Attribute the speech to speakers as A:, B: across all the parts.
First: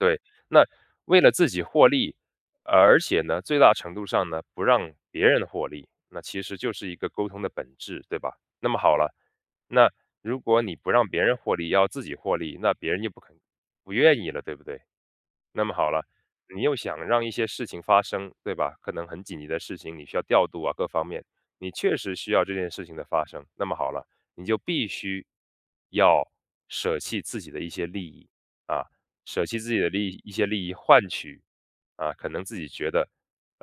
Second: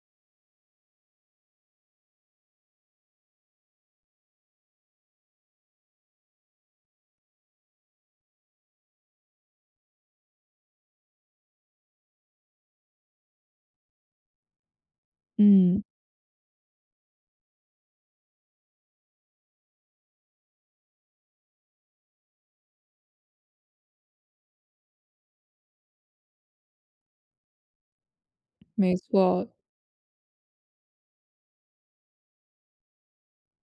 A: 对，那为了自己获利，而且呢最大程度上呢，不让别人获利，那其实就是一个沟通的本质，对吧？那么好了，那如果你不让别人获利要自己获利，那别人就不肯不愿意了，对不对？那么
B: 嗯。
A: 好了，你又想让一些事情发生，对吧，可能很紧急的事情你需要调度啊各方面，你确实需要这件事情的发生，那么好了，你就必须要舍弃自己的一些利益。啊，
B: 没
A: 舍
B: 错。
A: 弃自己的利益一些利益换取，啊，可能自己觉得，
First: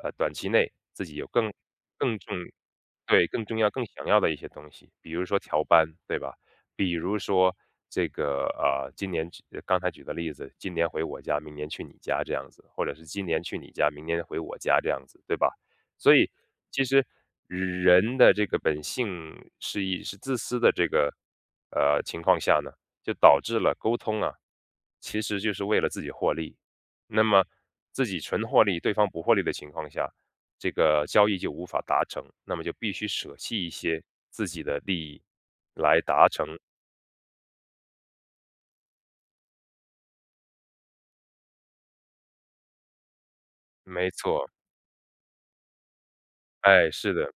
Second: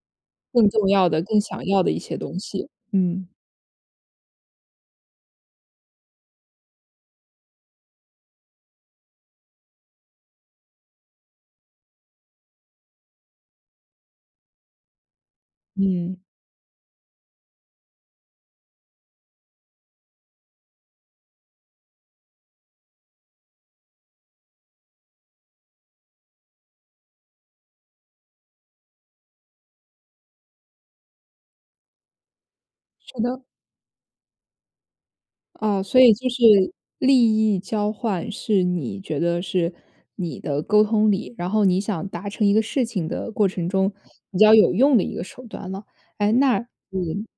A: 呃，短期
B: 更
A: 内
B: 重
A: 自
B: 要
A: 己
B: 的、
A: 有
B: 更
A: 更
B: 想要的一些
A: 更重
B: 东西。
A: 对，
B: 嗯。
A: 更重要、更想要的一些东西，比如说调班，对吧？比如说这个，呃，今年举刚才举的例子，今年回我家，明年去你家这样子，或者是今年去你家，明年回我家这样子，对吧？
B: 嗯。
A: 所以其实人的这个本性是以是自私的这个，呃，情况下呢，就导致了沟通啊，其实就是为了自己获利。那么自己纯获利，对方不获利的情况下，这个交易就无法达成，那么就必须
B: 是
A: 舍
B: 的。
A: 弃一些自己的利益
B: 哦，所
A: 来
B: 以
A: 达
B: 就
A: 成。
B: 是利益交换是你觉得是你的沟通里然后你想达成一个事情的过程中
A: 没
B: 比
A: 错。
B: 较有用的一个手段了。诶那
A: 哎，是
B: 嗯，
A: 的。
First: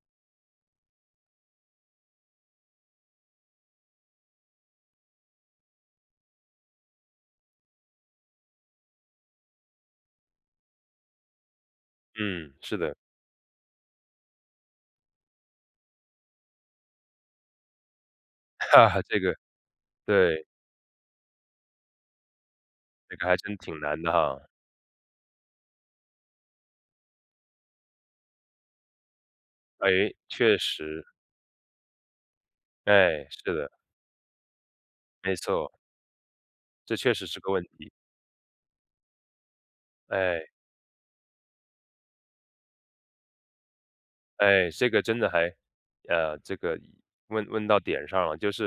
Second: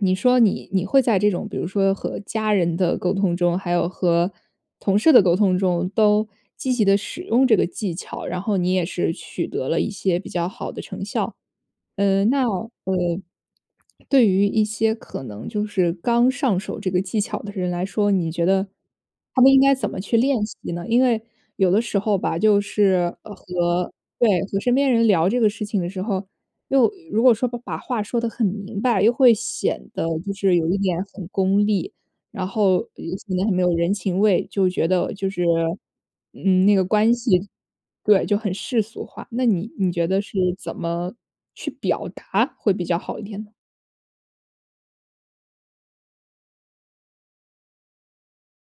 B: 你说你你会在这种比如说和家人的沟通中，还有和同事的沟通中都积极地使用这个技巧，然后你也是取得了一些比较好的成效。呃，那
A: 嗯，是
B: 呃，
A: 的。
B: 对于一些可能就是刚上手这个技巧的人来说，你觉得
A: 这个，
B: 他们应该怎么去练
A: 对。
B: 习呢？因为有的时候吧，就是
A: 这个还真挺
B: 和
A: 难的
B: 对，
A: 哈。
B: 和身边人聊这个事情的时候，又如果说把话说得很明白，又会显得
A: 诶，
B: 就是
A: 确
B: 有一点
A: 实。
B: 很功利，然后，呃，
A: 哎，
B: 显得很
A: 是
B: 没有
A: 的。
B: 人情味，就觉得就
A: 没
B: 是，
A: 错。
B: 嗯，那个
A: 这
B: 关
A: 确实是
B: 系
A: 个问题。
B: 对，就很世俗化，那你你觉得是
A: 哎。
B: 怎么去表达会比较好一点呢？
A: 哎，这个真的还呃，这个问问到点上了，就是